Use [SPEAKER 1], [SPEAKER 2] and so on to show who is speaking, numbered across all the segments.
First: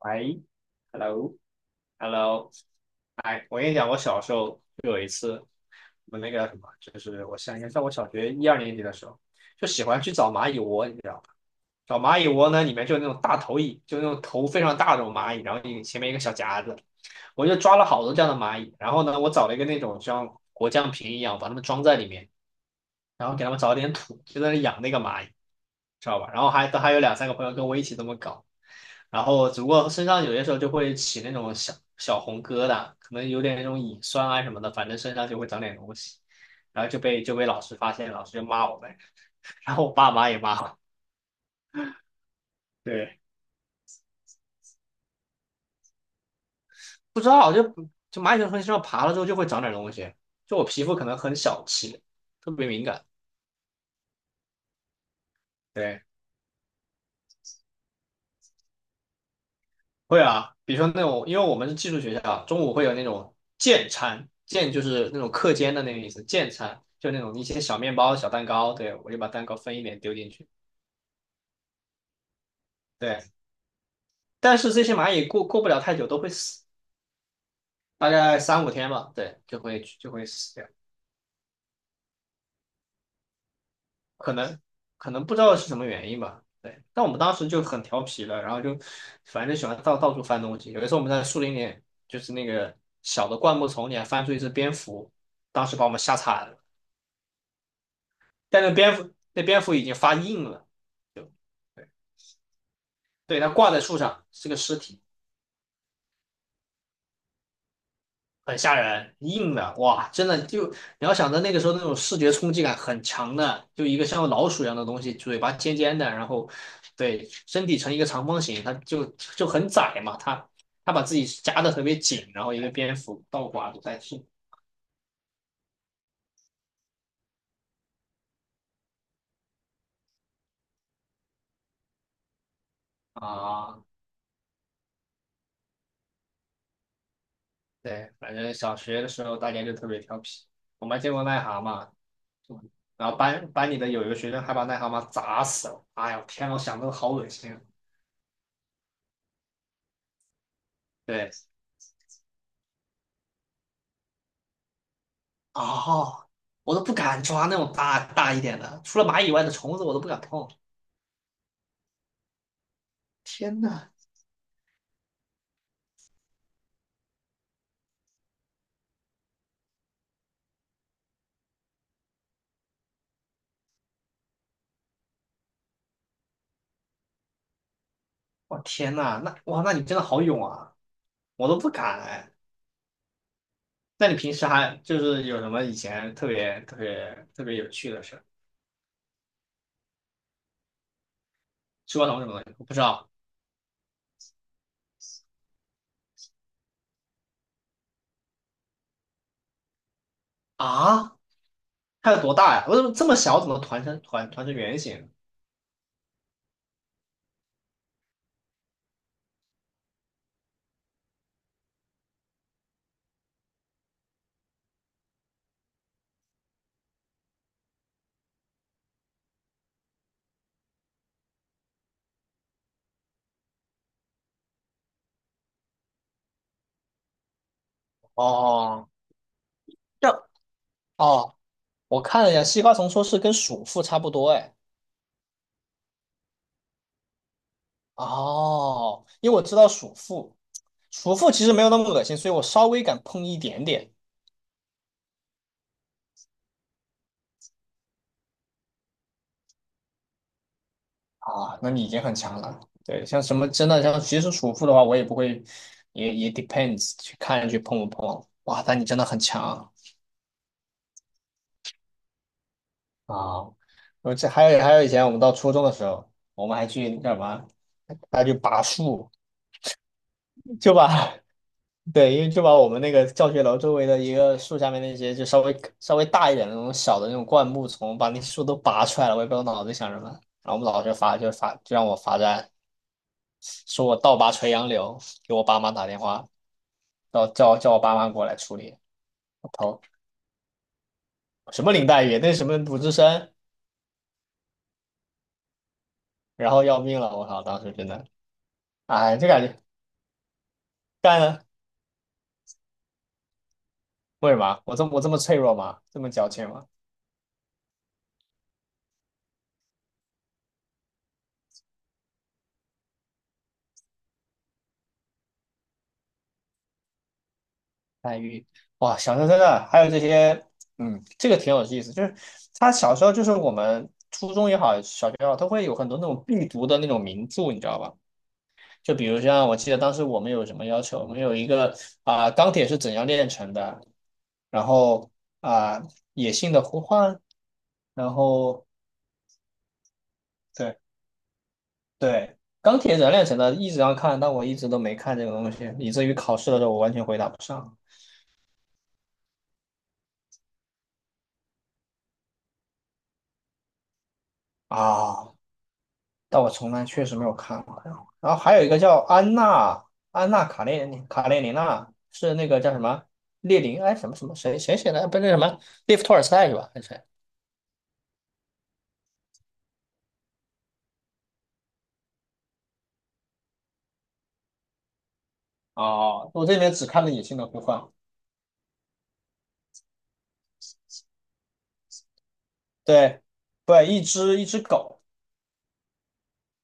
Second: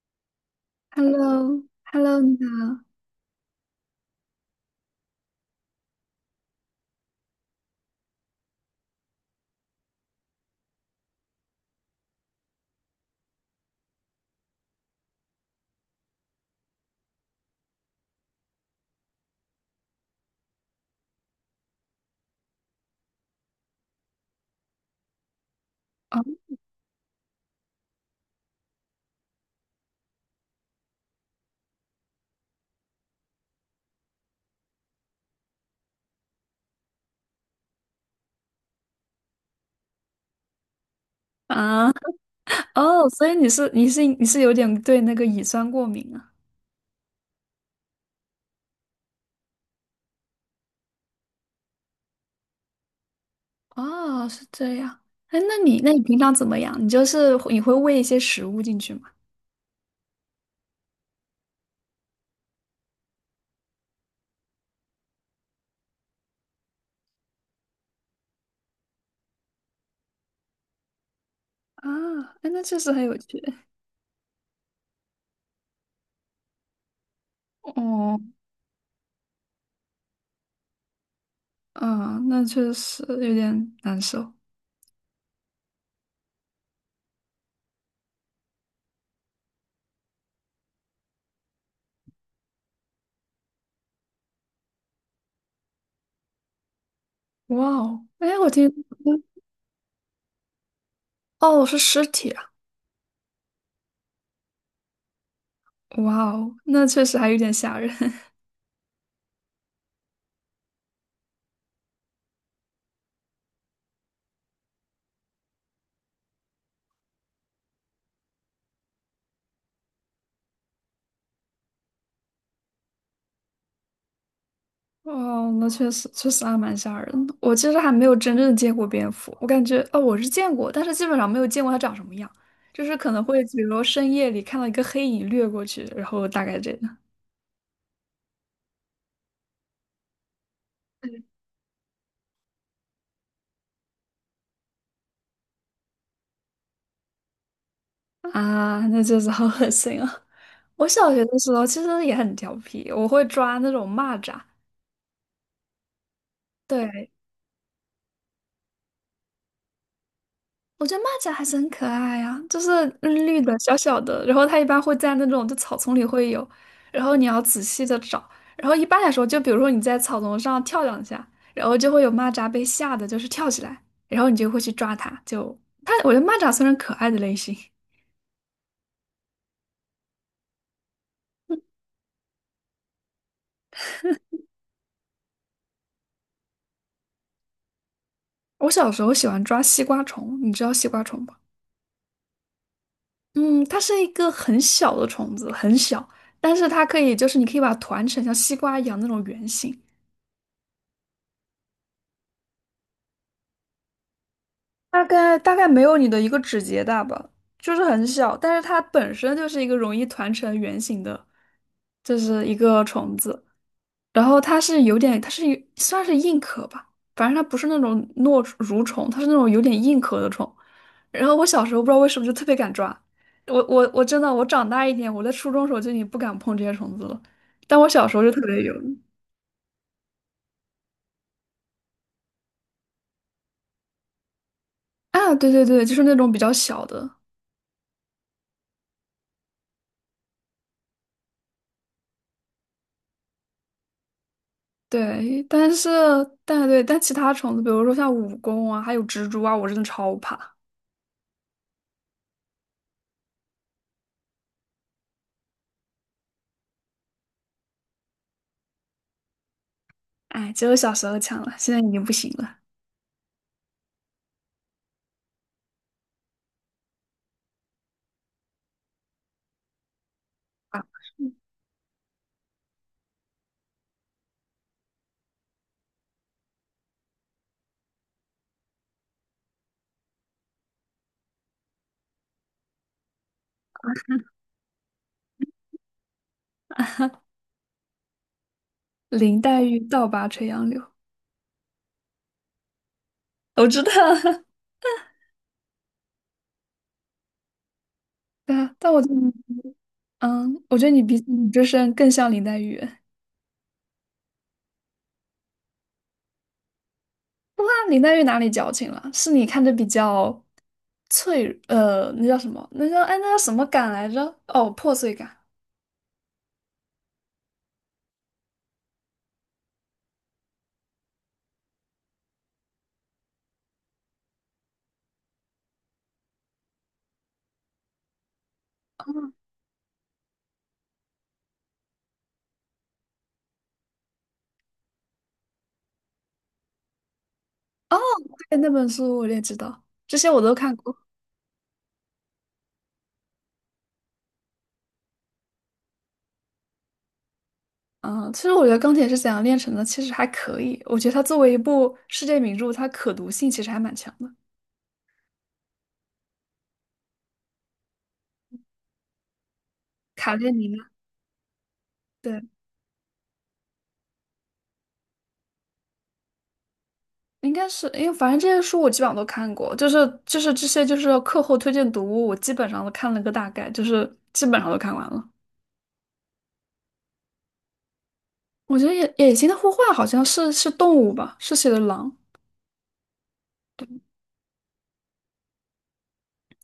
[SPEAKER 1] 喂
[SPEAKER 2] h e l l o
[SPEAKER 1] ，hello
[SPEAKER 2] h e l l o 你
[SPEAKER 1] hello，
[SPEAKER 2] 好。
[SPEAKER 1] 哎，我跟你讲，我小时候就有一次，我那个什么，就是我想应该在我小学一二年级的时候，就喜欢去找蚂蚁窝，你知道吗？找蚂蚁窝呢，里面就有那种大头蚁，就那种头非常大的那种蚂蚁，然后一前面一个小夹子，我就抓了好多这样的蚂蚁，然后呢，我找了一个那种像果酱瓶一样，把它们装在里面，然后给他们找点土，就在那养那个蚂蚁，知道
[SPEAKER 2] 哦
[SPEAKER 1] 吧？然后还都还有两三个朋友跟我一起这么搞，然后只不过身上有些时候就会起那种小小红疙瘩，可能有点那种蚁酸啊什么的，反正身上就会长点东西，然后就被老师发现，老师就骂我们，然后我爸妈也骂我。
[SPEAKER 2] 啊，哦，
[SPEAKER 1] 对，
[SPEAKER 2] 所以你是有点对那个乙酸过敏啊？
[SPEAKER 1] 不知道就蚂蚁从身上爬了之后就会长点东西，就我皮肤可能很小气，特别敏感。
[SPEAKER 2] 哦，是这样。哎，那你
[SPEAKER 1] 对。
[SPEAKER 2] 平常怎么样？你就是你会喂一些食物进去吗？
[SPEAKER 1] 会啊，比如说那种，因为我们是寄宿学校，中午会有那种健餐，健就是那种课间的那个意思，健餐就那种一些小面包、小蛋糕，对，我就把蛋糕分一点丢进去，
[SPEAKER 2] 啊，哎，那确实很有
[SPEAKER 1] 对。
[SPEAKER 2] 趣。
[SPEAKER 1] 但是这些蚂蚁过不了太久都会死，大
[SPEAKER 2] 哦，
[SPEAKER 1] 概三五天吧，对，就会死掉，
[SPEAKER 2] 啊，那确实有点难
[SPEAKER 1] 可
[SPEAKER 2] 受。
[SPEAKER 1] 能不知道是什么原因吧，对。但我们当时就很调皮了，然后就反正就喜欢到处翻东西，有一次我们在树林里，就是那个小的灌木丛里还翻出一只蝙蝠，当时把我们吓惨了。
[SPEAKER 2] 哇哦，哎，我
[SPEAKER 1] 但
[SPEAKER 2] 听，
[SPEAKER 1] 那蝙蝠已经发硬了，
[SPEAKER 2] 哦，是
[SPEAKER 1] 对
[SPEAKER 2] 尸体啊！
[SPEAKER 1] 对，它挂在树上是个尸体，
[SPEAKER 2] 哇哦，那确实还有点吓人。
[SPEAKER 1] 很吓人，硬的，哇，真的就你要想着那个时候那种视觉冲击感很强的，就一个像老鼠一样的东西，嘴巴尖尖的，然后对身体呈一个长方形，它就很窄嘛，它把自己夹得特别紧，然后一个蝙蝠倒挂着在树
[SPEAKER 2] 哦，那确实还蛮吓人的。我其实还没有真正见过蝙蝠，我感觉哦，我是见过，但是基本上没有见过它长什么样，就是可能会比如说
[SPEAKER 1] 啊，
[SPEAKER 2] 深夜里看到一个黑影掠过去，然后大概这个
[SPEAKER 1] 对，反正小学的时候大家就特别调皮，我们还见过癞蛤蟆，然后班里的有一个学生还把癞蛤蟆砸死了。哎呀，天呐，我想都好恶心。
[SPEAKER 2] 啊，那就是好恶心啊！我小学
[SPEAKER 1] 对，
[SPEAKER 2] 的时候其实也很调皮，我会抓那种蚂蚱，
[SPEAKER 1] 哦，我都不
[SPEAKER 2] 对，
[SPEAKER 1] 敢抓那种大大一点的，除了蚂蚁以外的虫子我都不敢碰。
[SPEAKER 2] 我觉得蚂蚱还是很可爱啊，就是绿绿的、
[SPEAKER 1] 天
[SPEAKER 2] 小
[SPEAKER 1] 呐，
[SPEAKER 2] 小的，然后它一般会在那种就草丛里会有，然后你要仔细的找，然后一般来说，就比如说你在草丛上跳两下，然后就会有蚂蚱被吓得就是跳起来，然后你就会去抓它，就它，我觉得蚂蚱算是可爱的类型。
[SPEAKER 1] 我天呐，那哇，那你真的好勇啊！我都不敢哎。那你平时还就是有什么以前特别特别特别有趣的事？
[SPEAKER 2] 我小时候喜欢抓西瓜虫，你知道西瓜虫吗？
[SPEAKER 1] 吃过什么什么东西？我不知道
[SPEAKER 2] 嗯，它是一个很小的虫子，很小，但是它可以就是你可以把它团成像西瓜一样那种圆形。
[SPEAKER 1] 啊，它有多大呀？我怎么这么小？怎么团成团团成圆
[SPEAKER 2] 大
[SPEAKER 1] 形？
[SPEAKER 2] 概大概没有你的一个指节大吧，就是很小，但是它本身就是一个容易团成圆形的，就是一个虫子。然后它是有点，它是有算是硬壳吧，反正它不是那种糯蠕虫，它是那种有点硬壳的虫。然后我小时候不知道为什么就特别敢抓，我真的我长大一点，我在初中时候就已经不敢碰这些虫子了，但我小时候就特别有
[SPEAKER 1] 哦，这哦我看了一下，西瓜虫，说是跟鼠妇差不多，哎，
[SPEAKER 2] 啊，对对对，就是那种比较小的，
[SPEAKER 1] 哦，因为我知道鼠妇，鼠妇其实没有那么恶心，所以我稍微敢碰一点点
[SPEAKER 2] 对，但是但对，但其他虫子，比如说像蜈蚣啊，还有蜘蛛啊，我真的超怕。
[SPEAKER 1] 啊，那你已经很强了。对，像什么真的像其实鼠妇的话，我也不会，也 depends 去看去碰不碰。哇，但你真的很强
[SPEAKER 2] 哎，只有小时候强了，现在已经不行了。
[SPEAKER 1] 啊！我这还有以前我们到初中的时候，我们还去干嘛？还去拔树，就把 对，因为就把我们那个教学楼周围的一个树下面那些就稍微稍微大一点的那种小的那种灌木丛，把那树都拔出来了。我也不知道脑子里想什么。然后我们老师罚就罚就让我罚站，说我倒拔垂杨柳，给我爸妈打电话，叫我爸妈过来处理。
[SPEAKER 2] 林
[SPEAKER 1] 我
[SPEAKER 2] 黛玉
[SPEAKER 1] 操，
[SPEAKER 2] 倒拔垂杨柳，
[SPEAKER 1] 什么林黛玉，那什么鲁智深，
[SPEAKER 2] 我知道。
[SPEAKER 1] 然后要命了！我靠，当时真的，
[SPEAKER 2] 对啊，但我觉得
[SPEAKER 1] 哎，就
[SPEAKER 2] 你
[SPEAKER 1] 感觉
[SPEAKER 2] 嗯，我觉得你比
[SPEAKER 1] 干了
[SPEAKER 2] 你这身更像林黛玉。哇，
[SPEAKER 1] 为什么？我这么脆弱吗？这么矫情吗？
[SPEAKER 2] 林黛玉哪里矫情了？是你看着比较脆，那叫什么？那叫什么感来着？哦，破碎感。
[SPEAKER 1] 黛玉，哇，小说真的还有这些，嗯，这个挺有意思，就是他小时候就是我们初中也好，小学也好，都会有很多那种必读的那种名著，你知道吧？就比如像我记得当时我们有什么要求，我们有一个啊、钢铁是怎样炼成的，然后啊、野性的呼唤，
[SPEAKER 2] 哦，
[SPEAKER 1] 然
[SPEAKER 2] 对，
[SPEAKER 1] 后
[SPEAKER 2] 那本书我也知道，这些我都看
[SPEAKER 1] 对
[SPEAKER 2] 过。
[SPEAKER 1] 对，钢铁怎样炼成的一直要看，但我一直都没看这个东西，以至于考试的时候我完全回答不上
[SPEAKER 2] 嗯，其实我觉得《钢铁是怎样炼成的》其实还可以，我觉得它作为一部世界名著，它可读性其实还蛮强的。
[SPEAKER 1] 啊。但我从来确实没有看过。然后，然后还有一个叫安娜
[SPEAKER 2] 卡列尼娜，
[SPEAKER 1] 卡列尼娜，是
[SPEAKER 2] 对，
[SPEAKER 1] 那个叫什么列宁哎什么什么谁写的？不是那什么列夫托尔斯泰是吧？还是谁？
[SPEAKER 2] 应该是，因为反正这些书我基本上都看过，就是这些就是课后推荐读物，我基本上都看了个大概，就是基本上都看完了。
[SPEAKER 1] 哦，我这里面只看了《野性的呼唤》。
[SPEAKER 2] 我觉得野心的呼唤好像是动物吧，是写的狼。
[SPEAKER 1] 对，对，
[SPEAKER 2] 对
[SPEAKER 1] 一只狗。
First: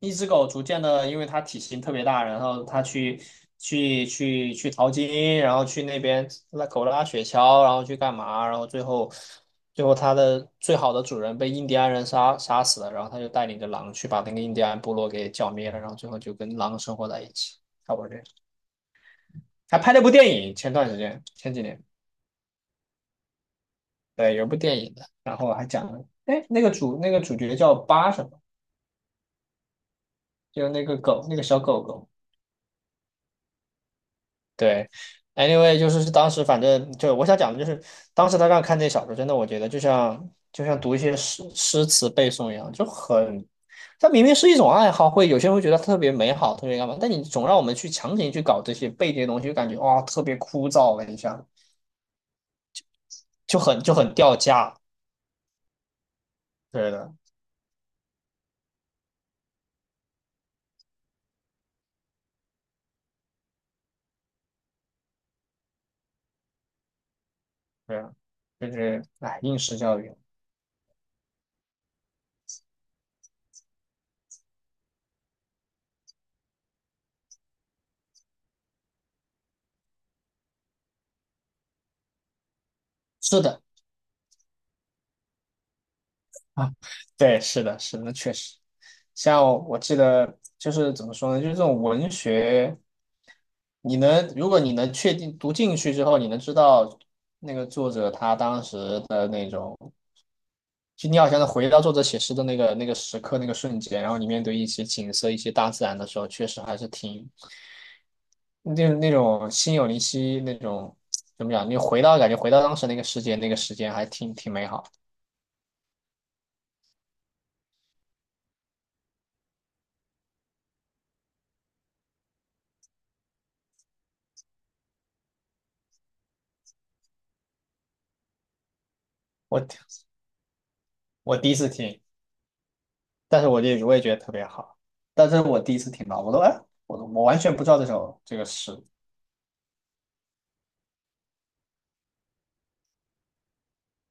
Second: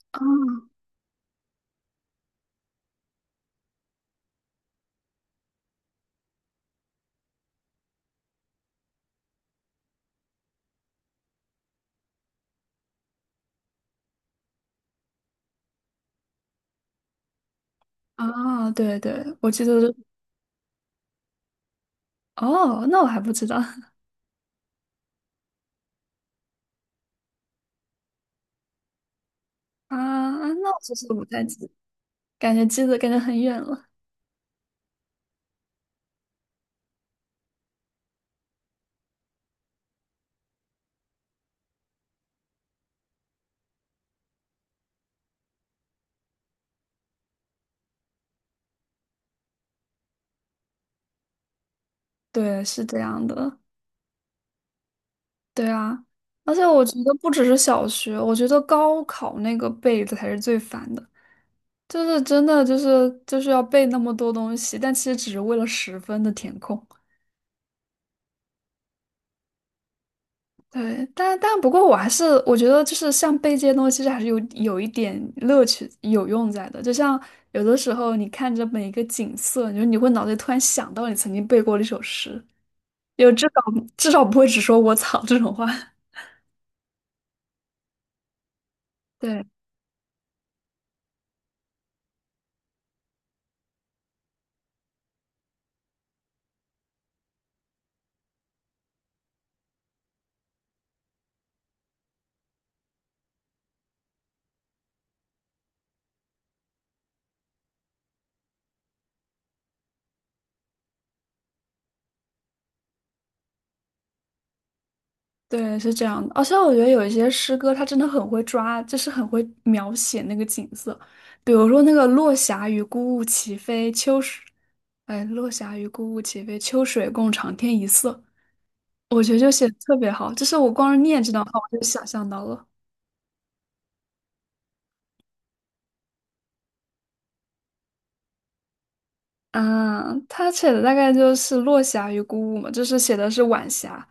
[SPEAKER 1] 一
[SPEAKER 2] 啊
[SPEAKER 1] 只狗逐渐的，因为它体型特别大，然后它去去淘金，然后去那边拉狗拉雪橇，然后去干嘛，然后最后它的最好的主人被印第安人杀死了，然后它就带领着狼去把那个印第安部落给剿灭了，然后最后就跟狼生活在一起，差不多这样。
[SPEAKER 2] 啊，对对，我记
[SPEAKER 1] 还
[SPEAKER 2] 得
[SPEAKER 1] 拍
[SPEAKER 2] 是
[SPEAKER 1] 了部电影，前段时间前几年，
[SPEAKER 2] 哦，那我还不知道
[SPEAKER 1] 对，有部电影的，然后还讲了，哎，那个主角叫巴什么，
[SPEAKER 2] 啊，
[SPEAKER 1] 就是
[SPEAKER 2] 那我
[SPEAKER 1] 那
[SPEAKER 2] 就
[SPEAKER 1] 个
[SPEAKER 2] 是不
[SPEAKER 1] 狗，那个
[SPEAKER 2] 太
[SPEAKER 1] 小
[SPEAKER 2] 记，
[SPEAKER 1] 狗狗。
[SPEAKER 2] 感觉很远了。
[SPEAKER 1] 对，anyway，就是当时反正就我想讲的就是，当时他让看这小说，真的我觉得就像读一些诗词背诵一样，就很，它明明是一种爱好，会有些人会觉得特别美好，特别干嘛，但你总让我们去强行去搞这些背这些东西，就感觉哇特别枯燥了你下，
[SPEAKER 2] 对，是这样
[SPEAKER 1] 就
[SPEAKER 2] 的。
[SPEAKER 1] 很掉价。
[SPEAKER 2] 对啊，而且我
[SPEAKER 1] 对
[SPEAKER 2] 觉
[SPEAKER 1] 的，
[SPEAKER 2] 得不只是小学，我觉得高考那个背的才是最烦的，就是真的就是要背那么多东西，但其实只是为了十分的填空。
[SPEAKER 1] 对的，就是哎应试教育，
[SPEAKER 2] 对，但不过我觉得就是像背这些东西，其实还是有一点乐趣有用在的。就像有的时候你看着每一个景色，你说你会脑子里突然想到你曾经背过的一首诗，有
[SPEAKER 1] 是
[SPEAKER 2] 至
[SPEAKER 1] 的
[SPEAKER 2] 少至少不会只说我操这种话。
[SPEAKER 1] 啊，对，是的，是的，确实。
[SPEAKER 2] 对。
[SPEAKER 1] 像我记得就是怎么说呢，就是这种文学，你能如果你能确定读进去之后，你能知道那个作者他当时的那种，就你好像能回到作者写诗的那个时刻那个瞬间，然后你面对一些景色、一些大自然的时候，确实还是挺那那种心有灵犀那种怎么讲？你回到感觉回到当时那个世界，那个时间还挺美好的。
[SPEAKER 2] 对，是这样的。而且我觉得有一些诗歌，它真的很会抓，就是很会描写那个景色。比如说那个“落霞与孤鹜齐飞，秋水”，哎，“落霞与孤鹜齐飞，秋水共长天一色”，我觉得就写的特
[SPEAKER 1] 我
[SPEAKER 2] 别好。就是我光是念这
[SPEAKER 1] 我
[SPEAKER 2] 段
[SPEAKER 1] 第
[SPEAKER 2] 话，
[SPEAKER 1] 一次
[SPEAKER 2] 我就
[SPEAKER 1] 听。
[SPEAKER 2] 想象到了。
[SPEAKER 1] 但是我也觉得特别好，但这是我第一次听到，我都哎，我都我完全不知道这首这个诗，
[SPEAKER 2] 嗯，他写的大概就是“落霞与孤鹜”嘛，就是写的是晚霞。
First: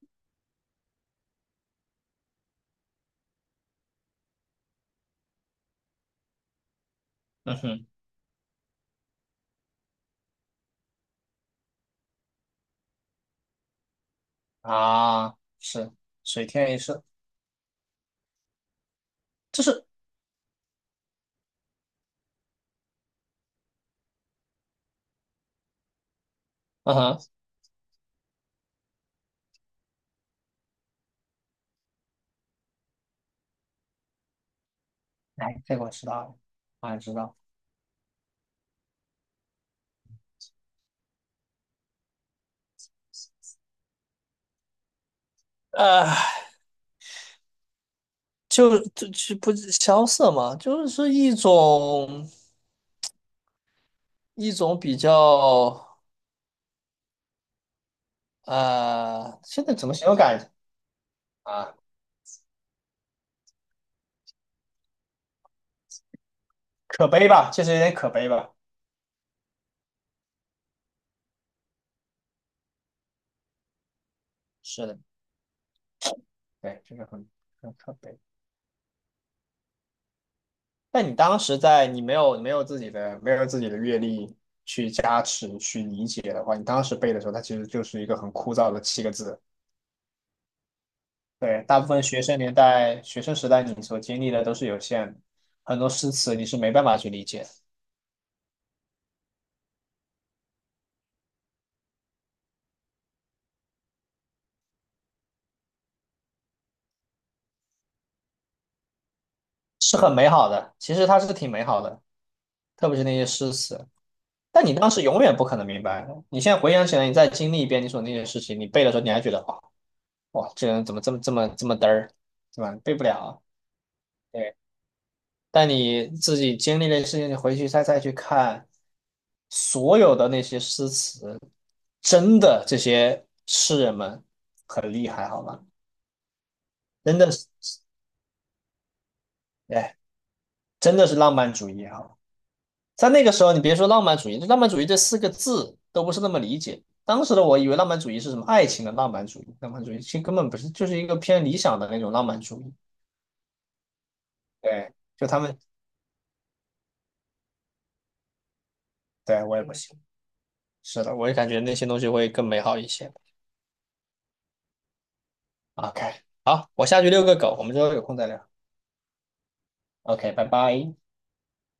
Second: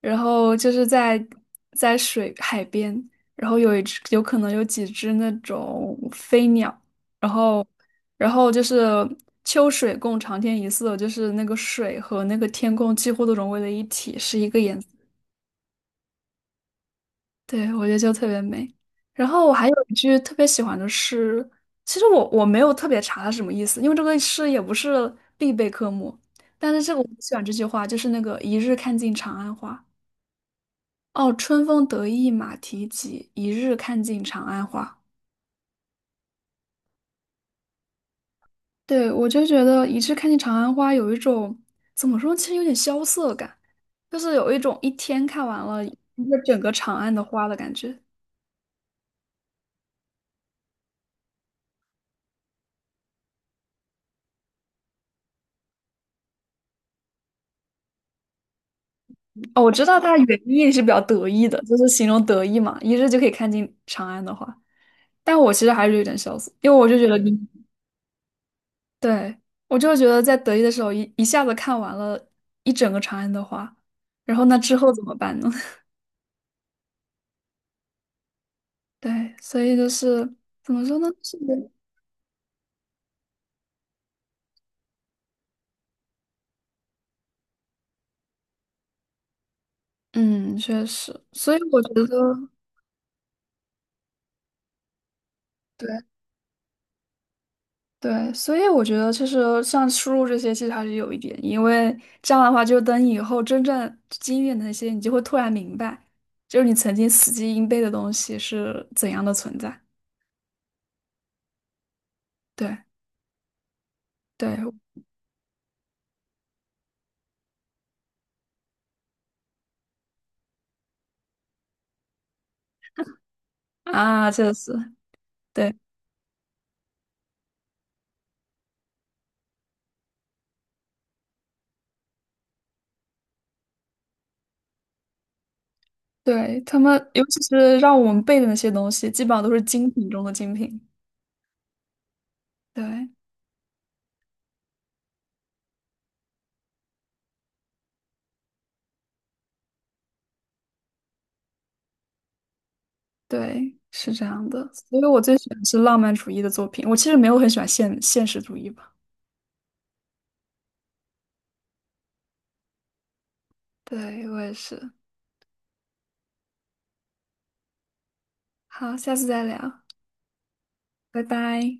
[SPEAKER 2] 然后就是在水海边，然后有一只有可能有几只那种飞鸟，然
[SPEAKER 1] 嗯
[SPEAKER 2] 后
[SPEAKER 1] 哼，
[SPEAKER 2] 就是秋水共长天一色，就是那个水和那个天空几乎都融为了一体，是一个颜色。
[SPEAKER 1] 啊，是水天一色，
[SPEAKER 2] 对，我觉得就特别美。然后我
[SPEAKER 1] 这
[SPEAKER 2] 还有
[SPEAKER 1] 是，
[SPEAKER 2] 一句特别喜欢的诗，其实我没有特别查它是什么意思，因为这个诗也不是必备科目，但是这
[SPEAKER 1] 嗯
[SPEAKER 2] 个我
[SPEAKER 1] 哼，
[SPEAKER 2] 喜欢这句话，就是那个一日看尽长安花。哦，春风得意马蹄疾，一日看尽长安花。
[SPEAKER 1] 哎，这个我知道了，我也知道，
[SPEAKER 2] 对，我就觉得一日看尽长安花有一种怎么说，其实有点萧瑟感，就是有一种一天看完了一
[SPEAKER 1] 呃，
[SPEAKER 2] 个整个长安的花的感觉。
[SPEAKER 1] 就不是萧瑟嘛，就是一种比较
[SPEAKER 2] 哦，
[SPEAKER 1] 现
[SPEAKER 2] 我
[SPEAKER 1] 在
[SPEAKER 2] 知
[SPEAKER 1] 怎么
[SPEAKER 2] 道
[SPEAKER 1] 形容
[SPEAKER 2] 它原
[SPEAKER 1] 感
[SPEAKER 2] 意是比较得意的，
[SPEAKER 1] 啊？
[SPEAKER 2] 就是形容得意嘛，一日就可以看尽长安的花。但我其实还是有点萧瑟，因为我就觉
[SPEAKER 1] 可
[SPEAKER 2] 得
[SPEAKER 1] 悲
[SPEAKER 2] 你，
[SPEAKER 1] 吧，确实有点可悲吧，
[SPEAKER 2] 对，我就觉得在得意的时候一下子看完了一整个长安的花，然后那之
[SPEAKER 1] 是
[SPEAKER 2] 后
[SPEAKER 1] 的，
[SPEAKER 2] 怎么办呢？
[SPEAKER 1] 对，这个很可悲。
[SPEAKER 2] 对，所以就是怎么说
[SPEAKER 1] 那
[SPEAKER 2] 呢？
[SPEAKER 1] 你
[SPEAKER 2] 是
[SPEAKER 1] 当时
[SPEAKER 2] 的
[SPEAKER 1] 在你没有自己的阅历去加持去理解的话，你当时背的时候，它其实就是一个很枯燥的七个字。
[SPEAKER 2] 嗯，确实，所以
[SPEAKER 1] 对，大
[SPEAKER 2] 我
[SPEAKER 1] 部
[SPEAKER 2] 觉
[SPEAKER 1] 分学生
[SPEAKER 2] 得，
[SPEAKER 1] 年代、学生时代你所经历的都是有限的，很多
[SPEAKER 2] 对
[SPEAKER 1] 诗词你是没办法去理解，
[SPEAKER 2] 对，所以我觉得其实像输入这些，其实还是有一点，因为这样的话，就等以后真正经历的那些，你就会突然明白，就是你曾经死记硬背的东西是怎样的存在。
[SPEAKER 1] 是很美好的，其实它是挺美好的，
[SPEAKER 2] 对
[SPEAKER 1] 特别是那些诗词。
[SPEAKER 2] 对
[SPEAKER 1] 但你当时永远不可能明白，你现在回想起来，你经历一遍你所那些事情，你背的时候你还觉得哇哇，这个人怎么这么这么这么嘚儿，对吧？背不了啊。
[SPEAKER 2] 啊，确
[SPEAKER 1] 对。
[SPEAKER 2] 实，
[SPEAKER 1] 但
[SPEAKER 2] 对
[SPEAKER 1] 你自己经历的事情，你回去再再去看所有的那些诗词，真的这些诗人们很厉害，好吗？
[SPEAKER 2] 对，他们
[SPEAKER 1] 真
[SPEAKER 2] 尤
[SPEAKER 1] 的
[SPEAKER 2] 其
[SPEAKER 1] 是，
[SPEAKER 2] 是让我们背的那些东西，基本上都是精
[SPEAKER 1] 哎，
[SPEAKER 2] 品中的精品。
[SPEAKER 1] 真的是浪漫主义哈。在
[SPEAKER 2] 对。
[SPEAKER 1] 那个时候，你别说浪漫主义，浪漫主义这四个字都不是那么理解。当时的我以为浪漫主义是什么爱情的浪漫主义，浪漫主义其实根本不是，就是一个偏理想的那种浪漫主义。
[SPEAKER 2] 对，是这样的。
[SPEAKER 1] 对，
[SPEAKER 2] 所以我
[SPEAKER 1] 就
[SPEAKER 2] 最
[SPEAKER 1] 他
[SPEAKER 2] 喜
[SPEAKER 1] 们，
[SPEAKER 2] 欢是浪漫主义的作品。我其实没有很喜欢现实主义吧。
[SPEAKER 1] 对，我也不行。是的，我也感觉那些东西会更美好一些。
[SPEAKER 2] 对，我也是。
[SPEAKER 1] OK，好，我下去遛个狗，我们之后有空再聊。
[SPEAKER 2] 好，下次再聊，
[SPEAKER 1] OK，拜拜。
[SPEAKER 2] 拜拜。